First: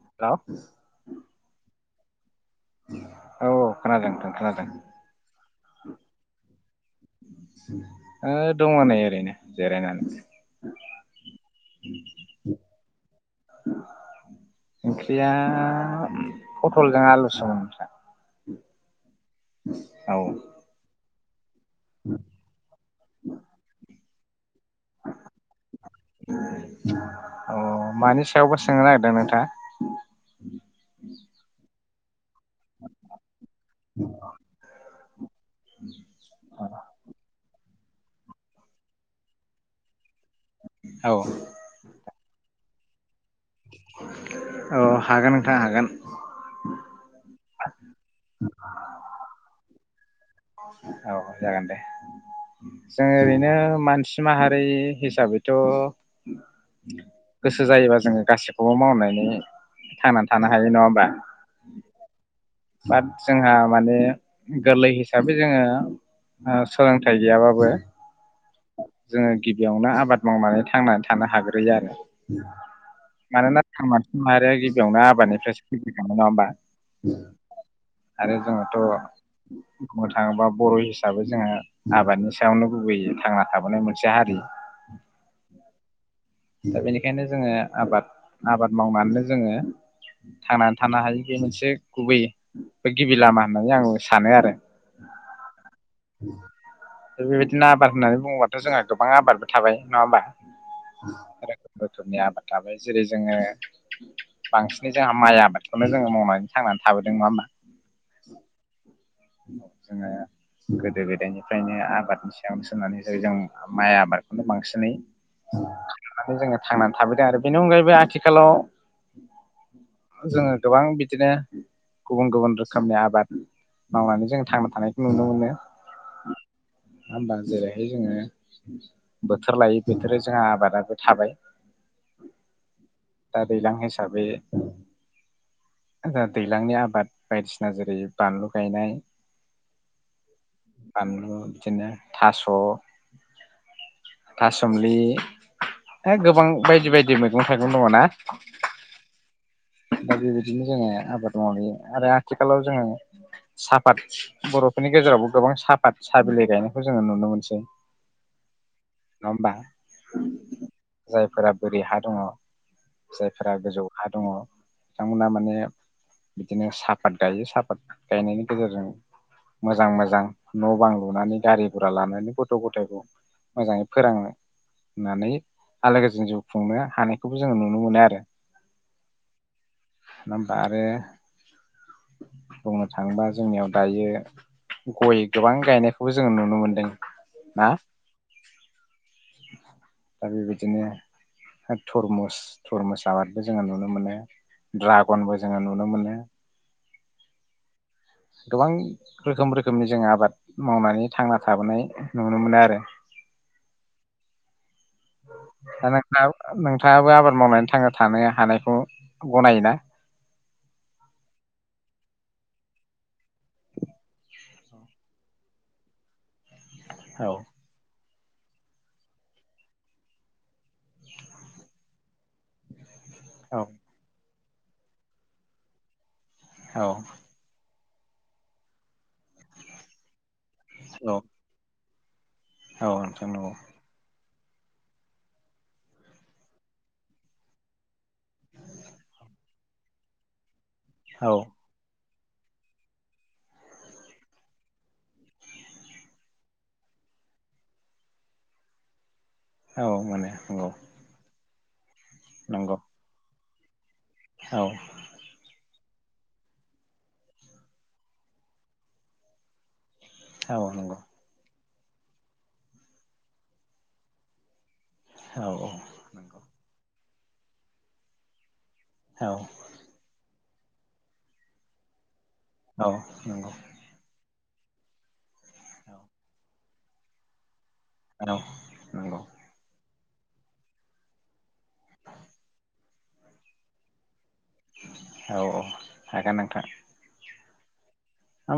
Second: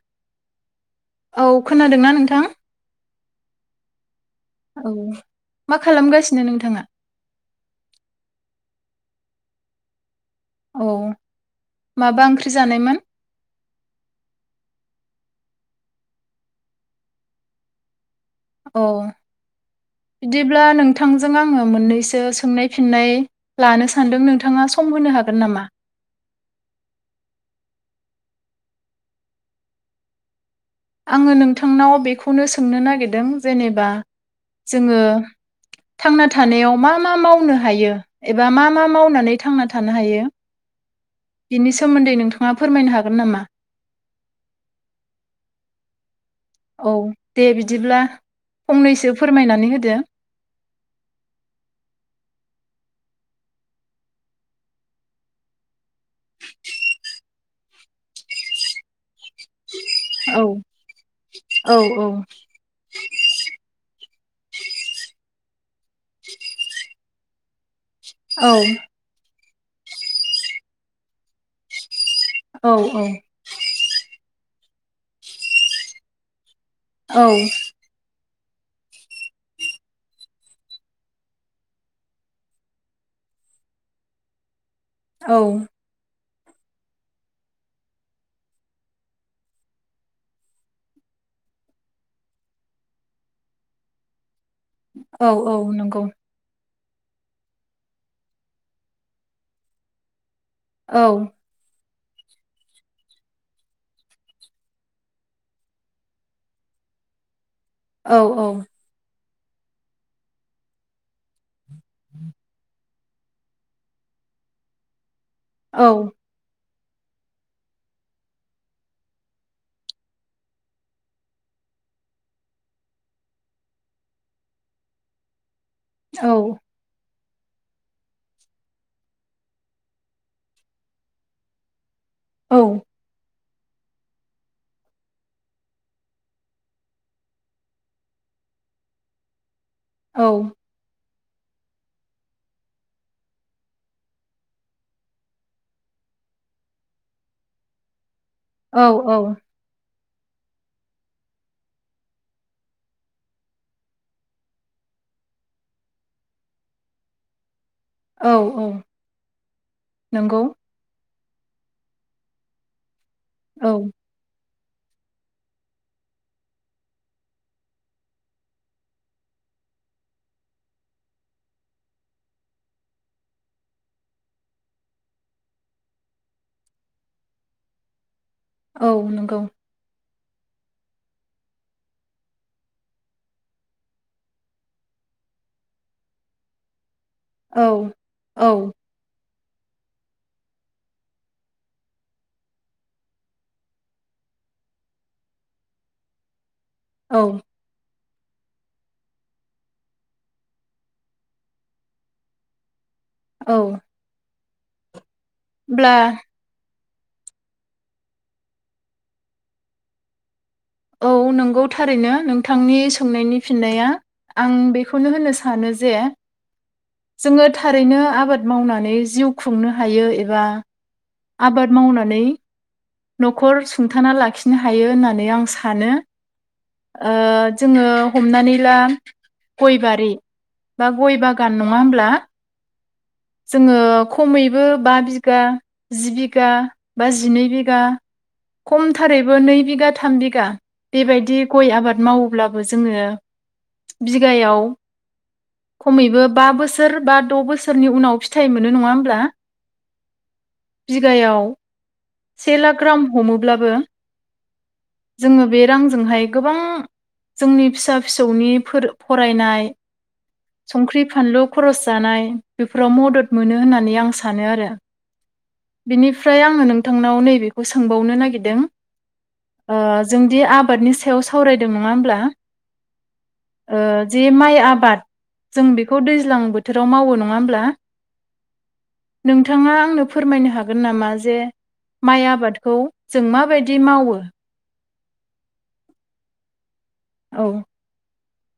Hello औ खोनादोंना नोंथां? औ खोनादों नोंथां खोनादों औ मा खालामगासिनो नोंथाङा? ओ दङ नै ओरैनो जिरायनानै। औ माबा ओंख्रि जानायमोन? ओंख्रिया पथलजों आलुसोमोन नोंथां। अ औ बिदिब्ला नों थांजों आङो मोननैसो सोंनाय फिननाय लानो सानदों नोंथाङा सम होनो हागोन नामा? अ मानि सायावबो सोंनो नागिरदों नोंथाङा आङो नोंथांनाव बे खौनो सोंनो नागिरदों जेनेबा जोङो थांना थानायाव मा मा मावनो हायो एबा मा मा मावनानै थांना थानो हायो? औ बिनि सोमोनदै नोंथां ङा फोरमायनो हागोन नामा? औ हागोन नोंथां हागोन। औ दे बिदिब्ला फंनैसो फोरमायनानै हो दो। औ जागोन दे जों ओरैनो मानसि माहारि हिसाबैथ' गोसो जायोबा जोङो गासिबखौबो मावनानै थांनानै औ थानो हायो नङा होमबा। औ औ बाट जोंहा माने गोरलै हिसाबै जोङो आ सोलों थाइ गैयाबाबो औ जोङो गिबियावनो आबाद मावनानै थांना थानो हाग्रोयो आरो। औ औ मानोना थांना थानाय नो गिबियावनो आबादनिफ्रायसो फैगोरदों नङा होमबा औ आरो जोङोथ' बुंनो थाङोबा बर' हिसाबै जोङो आबादनि सायावनो गुबैयै थांना थाबोनाय मोनसे हारि। औ दा बेनिखायनो जोङो आबाद आबाद मावनानैनो जोङो थांनानै थानो हायि बे मोनसे गुबै बे गिबि लामा होननानै आं सानो आरो। औ औ नंगौ। बेबायदिनो आबाद होननानै बुङोबाथ' जोंहा गोबां आबादबो थाबाय नङा होमबा? औ बोथोरनि आबाद थाबाय जेरै जोङो बांसिनै जोंहा माइ आबादखौनो जोङो मावनानै थांनानै थाबोदों नङा होमबा? औ औ जोंहा गोदो गोदायनि बेफ्रायनो आबादनि सायावनो सोनानै जों माइ आबादखौनो बांसिनै औ [unintelligible] जोंङो थांनानै थाबोदों आरो बेनि अनगायैबो आथिखालाव जोङो गोबां बिदिनो गुबुन गुबुन रोखोमनि आबाद मावनानै जों थांना थानायखौ नुनो मोनो। औ होबा जेरैहाय जोङो बोथोर लायै बोथोर जोंहा आबादाबो थाबाय औ दा दैलां हिसाबै दा दैज्लांनि आब आबाद बायदिसिना जेरै बानलु गायनाय औ बानलु बिदिनो थास' थासुमलि गोबां बायदि बायदि मैगं थाइगं दङ ना? औ औ दा बेबायदिनो जोङो आबाद मावयो आरो आथिखालाव जोङो साहाफात बर'फोरनि गेजेरावबो गोबां साहाफात साहा बिलाइ गायनायखौ जोङो नुनो मोनसै। औ औ नंआ होनबा? नंगौ जायफोरा बोरि हा दङ जायफोरा औ गोजौ हा दङ बिथांमोना माने बिदिनो साफात गायो साफात गायनायनि गेजेरजों मोजां मोजां न' बां लुनानै गारि गुरा लानानै गथ' गथायखौ मोजाङै फोरोंनो होननानै आलो गोजोन जिउ खुंनो हानायखौबो जोङो नुनो मोनो आरो। औ नंगौ। नङा होनबा आरो बुंनो थाङोबा जोंनियाव दायो गय गोबां गायनायखौबो जोङो नुनो मोनदों। ना औ औ दा बेबायदिनो थरमुस थरमुस आबादबो जोङो नुनो मोनो ड्रागनबो जोङो नुनो मोनो। औ गोबां रोखोम रोखोमनि जों आबाद मावनानै थांना थाबोनाय नुनो मोनो आरो। औ हो नोंनाव नों थांआबो आबाद मावनानै थांना थानो हानायखौ गनायोना? औ नंगौ थारैनो नोंथांनि सोंनायनि फिन्नाया आं बेखौनो होनो सानो जे औ जोङो थारैनो आबाद मावनानै जिउ खुंनो हायो एबा आबाद मावनानै औ न'खर सुंथाना लाखि नो हायो होननानै आं सानो। औ ओ जोङो हमनानै ला गयबारि बा औ गय बागान नं ङा होमब्ला? औ नोंथां नंगौ। जोङो खमैबो बा बिगा जि बिगा बा जिनै बिगा खमथारैबो नै बिगा थाम बिगा औ बेबायदि गय आबाद माव ब्लाबो जोङो बिगायाव खमैबो बा बोसोर बा द बोसोर नि उनाव फिथाइ मोनो नङा होमब्ला? औ मोनो औ। बिगायाव से लाख ग्राम हमो ब्लाबो औ जोङो बे रांजोंहाय गोबां जोंनि फिसा फिसौनि फोर फरायनाय औ नंगौ संख्रि फानलु खरस जानाय। बेफोराव मदद मोनो होननानै आं सानो। आरो औ औ। थांनाव नैबेखौ सोंबावनो नागिरदों। औ ओ जोंदि आब बादनि सायाव सावरायदों नङा होमब्ला? औ नंगौ। ओ जे माइ आबाद जों बेखौ दैज्लां बोथोराव मावो न नङा होमब्ला? हेल' नंगौ। नोंथाङा आंनो फोरमायनो हागोन नामा जे माइ आबादखौ जों माबायदि मावो औ औ हागोन नोंथां औ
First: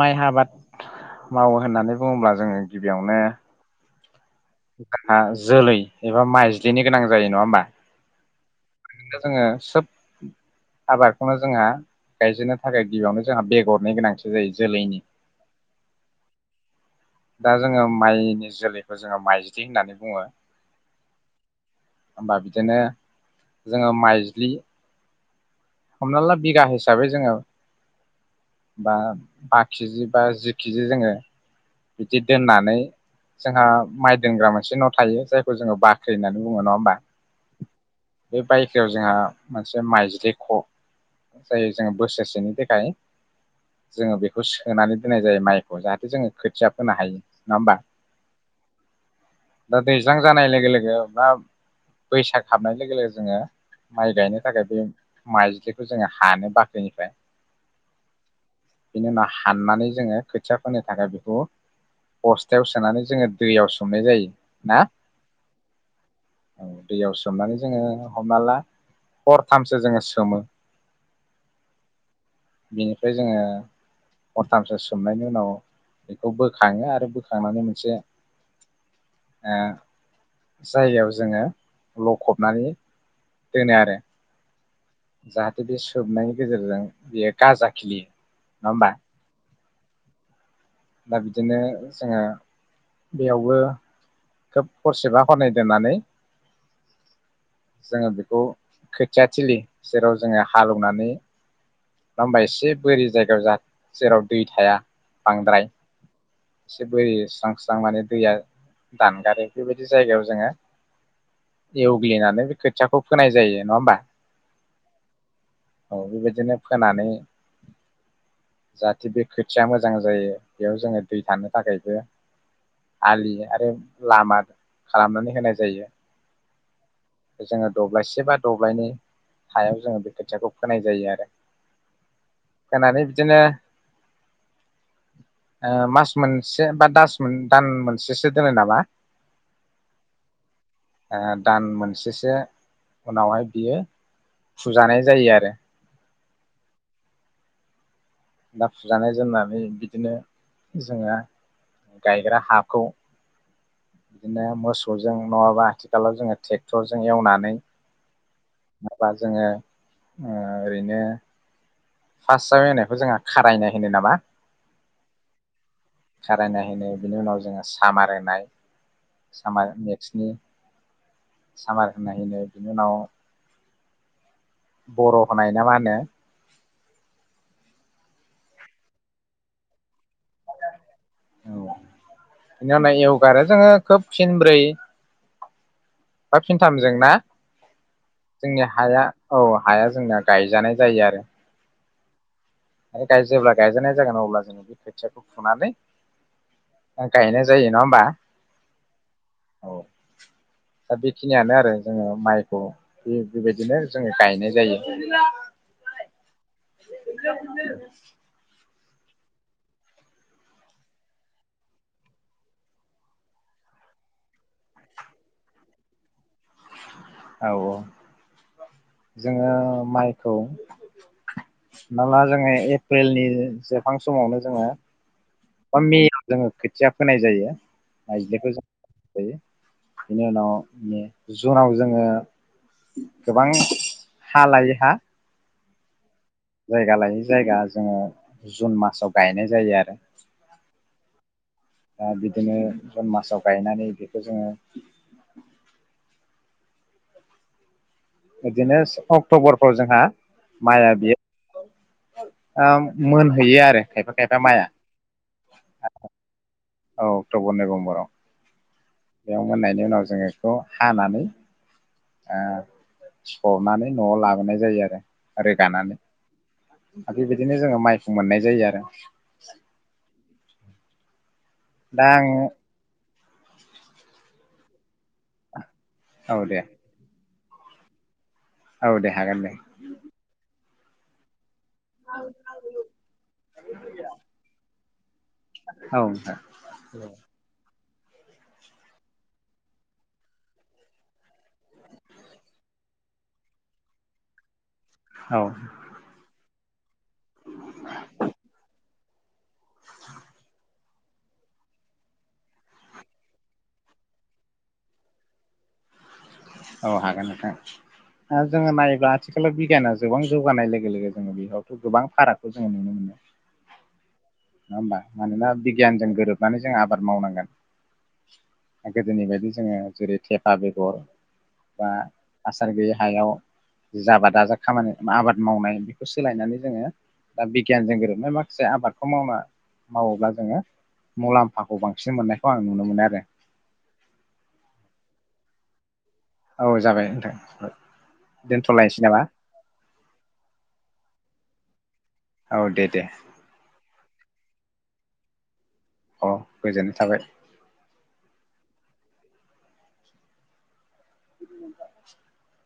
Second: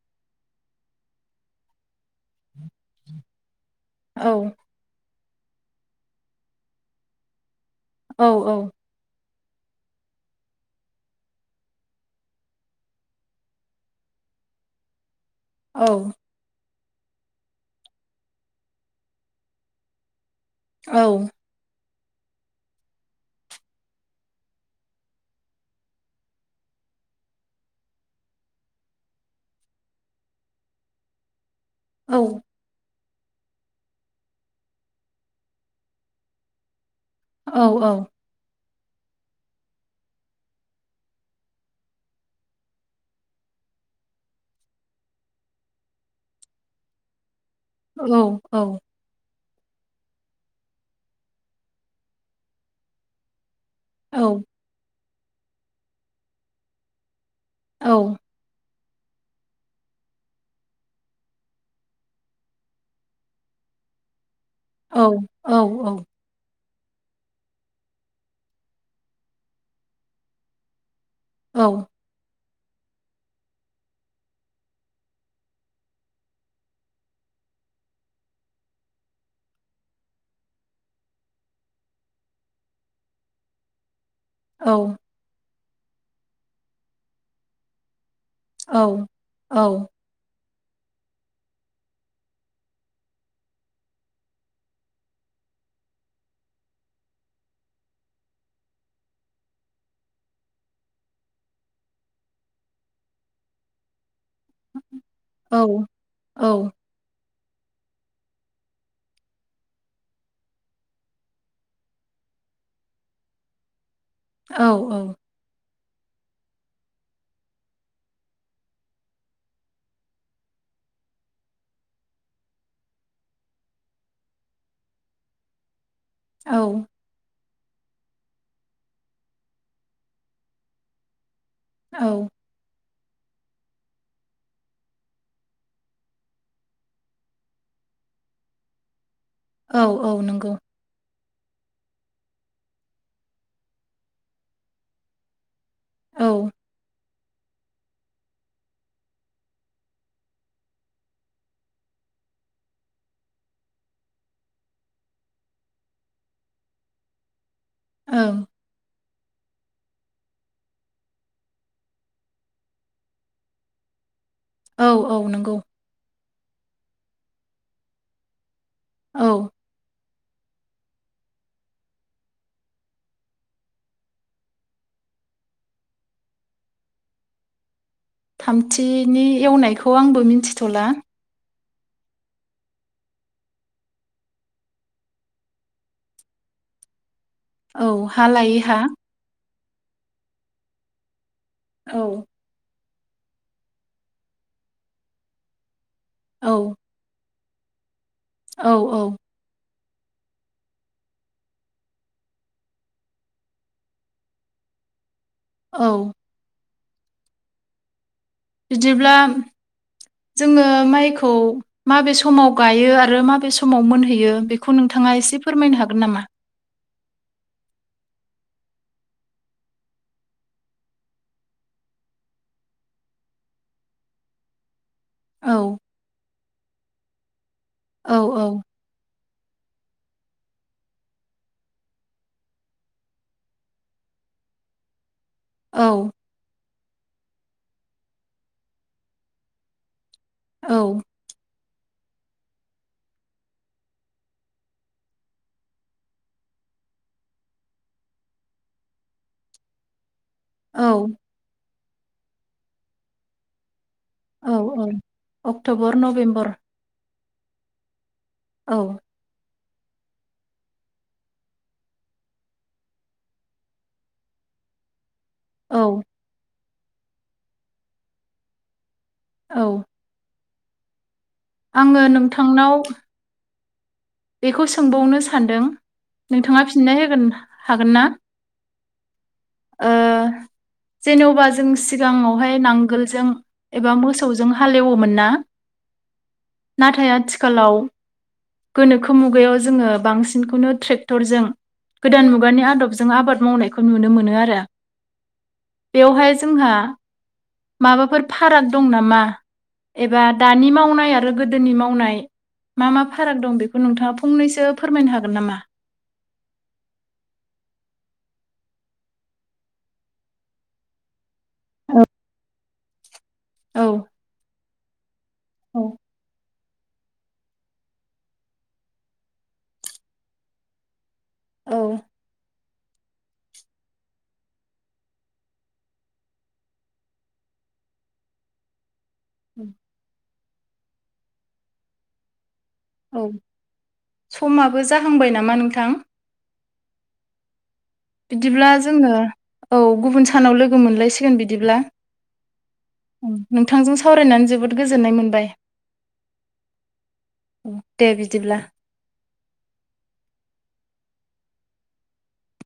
माइ आबाद मावो होननानै बुङोब्ला जोङो गिबियावनो औ हा जोलै एबा माइज्लिनि गोनां जायो नङा होमबा? औ औ दा जोङो सोब आबादखौनो जोंहा गायजेननो थाखाय गिबियावनो जोंहा बेगरनि गोनांथि जायो जोलैनि। औ दा जोङो माइनि जोलैखौ जोङो माइजलि होननानै बुङो। औ होमबा बिदिनो जोङो माइज्लि हमना ला बिगा हिसाबै जोङो बा बा केजि बा जि केजि जोङो औ बिदि दोननानै जोंहा माइ दोनग्रा मोनसे न' थायो जायखौ जोङो बाख्रि होननानै बुङो नङा होमबा? औ औ खिआव जोंहा मोनसे माइज्लिख' जायो जोङो बोसोरसेनि थाखाय जोङो बेखौ सोनानै दोननाय जायो माइखौ जाहाथे जोङो खोथिया फोनो हायो। नङा होमबा औ औ दा दैज्लां जानाय लोगो लोगो बा बैसाग हाबनाय लोगो लोगो जोङो माय औ गायनो थाखायबो माइजलिखौ जोङो हानो बाख्रिनिफ्राय औ बिनि उनाव हाननानै जोङो खोथिया फोनो थाखाय ब'-बस्थायाव सोनानै जोङो दैयाव सोमनाय जायो। ना औ औ औ दैयाव सोमनानै जोङो हमना ला हरथामसो जोङो सोमो। औ बेनिफ्राय जोङो हरथामसो सोमनायनि उनाव बेखौ बोखाङो आरो बोखांनानै मोनसे ओ जायगायाव जोङो लखबनानै दोनो आरो। औ बे बे सोबनायनि गेजेरजों बेयो गाजा खिलियो। नङा औ होमबा औ दा बिदिनो जोङो बेयावबो खोब हरसेबा हरनै दोननानै जोङो बेखौ खोथियाथिलि जेराव जोङो हालेवनानै नङा होमबा एसे बोरि जायगायाव जा जेराव दै थाया। बांद्राय एसे बोरै स्रां स्रां माने दैया दानगारो बेबायदि जायगायाव जोङो एवग्लिनानै बे खोथियाखौ फोनाय जायो नङा होमबा? औ औ औ बे बायदिनो। फोनानै जाहाथे बे खोथिया मोजां जायो बेयाव जोङो दै थानो थाखायबो आलि आरो लामा खालामनानै होनाय जायो। औ जोङो दब्लायसे बा दब्लायनै हायाव जोङो बे खोथियाखौ फोनाय जायो आरो। औ होनानै बिदिनो मास मोनसे बा दान मोनसेसो दोनो नामा औ औ नंगौ दान मोनसेसो उनावहाय बियो फुजानाय जायो आरो औ ना फुजानाय जोमनानै बिदिनो जोङो गायग्रा हाखौ बिदिनो मोसौजों नङाबा आथिखालाव जोङो ट्रेक्टरजों एवनानै औ माबा जोङो ओरैनो फार्स्टआव एवनायखौ जोंङो खारायनाय होनो नामा? औ औ नंगौ खारायनायहोनो बिनि उनाव जोङो सामार होननाय औ सामार स्नि सामार होनाय बिनि उनाव बर' होननाय ना मा होनो थामथिनि एवनायखौ आंबो मिथिथ'ला औ बिनि उनाव एवगारो जोङो खोब फिनब्रै बा फिनथामजों ना औ हा लायै जोंनि हा हाया औ हाया जोंना गायजानाय जायो आरो औ जेब्ला गायजानाय जागोन अब्ला जोङो बे खोथियाखौ फुनानै औ आ गायनाय जा जायो नङा होमबा औ औ औ दा बेखिनियानो आरो जोङो माइखौ बेबायदिनो जोङो गायनाय जायो औ [inaudible] [unintelligible] बिदिब्ला जोङो माइखौ माबे समाव गायो आरो माबे समाव मोनहैयो बेखौ नोंथाङा एसे फोरमायनो हागोन नामा औ औ जोङो माइखौ नङाब्ला जोङो एप्रिलनि जोबहां समावनो जोङो औ बा मेयाव जोङो खोथिया फोनाय जायो औ औ माइज्लिखौ जों बेनि उनाव जुनाव जोङो गोबां हा लायै हा औ जायगा लायै जायगा जोङो जुन मासाव गायनाय जायो आरो औ दा बिदिनो जुन मासाव गायनानै बेखौ जोङो बिदिनो अक्ट'बरफ्राव जोंहा औ माया बेयो मोनहैयो आरो खायफा खायफा औ माइया औ अक्ट'बर नभेम्बर औ अक्ट'बर नभेम्बराव औ बेयाव मोननायनि उनाव जोङो बेखौ हानानै ओ सरनानै न'आव लाबोनाय जायो आरो रोगानानै औ बि बादिनो जोङो माइखौ मोननाय जायो आरो। औ। आङो नोंथांनाव बेखौ सोंबावनो सानदों। औ दे नोंथाङा फिननाय होगोन। हागोनना? औ दे हागोन दे। जेन'बा जों सिगाङाव हाय नांगोलजों एबा मोसौ जों हाल एवोमोनना। औ नोंथां नाथाय आथिखालाव गोनोखो मुगायाव जोङो बांसिनखौनो ट्रेक्टरजों गोदान मुगानि आदबजों आबाद मावनायखौ नुनो मोनो आरो। औ बेवहाय जोंहां एबा दानि मावनाय आरो गोदोनि मावनाय मा मा फाराग दं बेखौ नोंथाङा फंनैसो फोरमायनो हागोन नामा? औ हागोन नोंथां ओ जोङो नायोब्ला आथिखालाव बिगियाना गोबां जौगानाय लोगो लोगो जोङो बे यावथ' गोबां फारागखौ औ नुनो मोनो। औ। [unintelligible] मानोना औ बिगियानजों गोरोबनानै जों आबाद मावनांगोन गोदोनि बायदि जोङो जेरै थेफा बेगर बा औ आस हासार गैयै हायाव जा आबादाजा खामानि आबाद मावनाय बेखौ सोलायनानै जोङो दा बिगियानजों गोरोबनाय माखासे आबाद खौ मावना मावोब्ला जोङो मुलाम्फाखौ बांसिन मोननाय औ समाबो जाहांबाय नामा नों थां। औ जाबाय नोंथां। बिदिब्ला दोनथ'लायनोसै जोङो नामा औ गुबुन सानाव लोगो मोनलायसिगोन बिद दिब्ला। औ दे दे नोंथांजों सा सावरायनानै जोबोद गोजोननाय मोनबाय। औ गोजोननाय थाबाय दे बिदिब्ला। [unintelligible]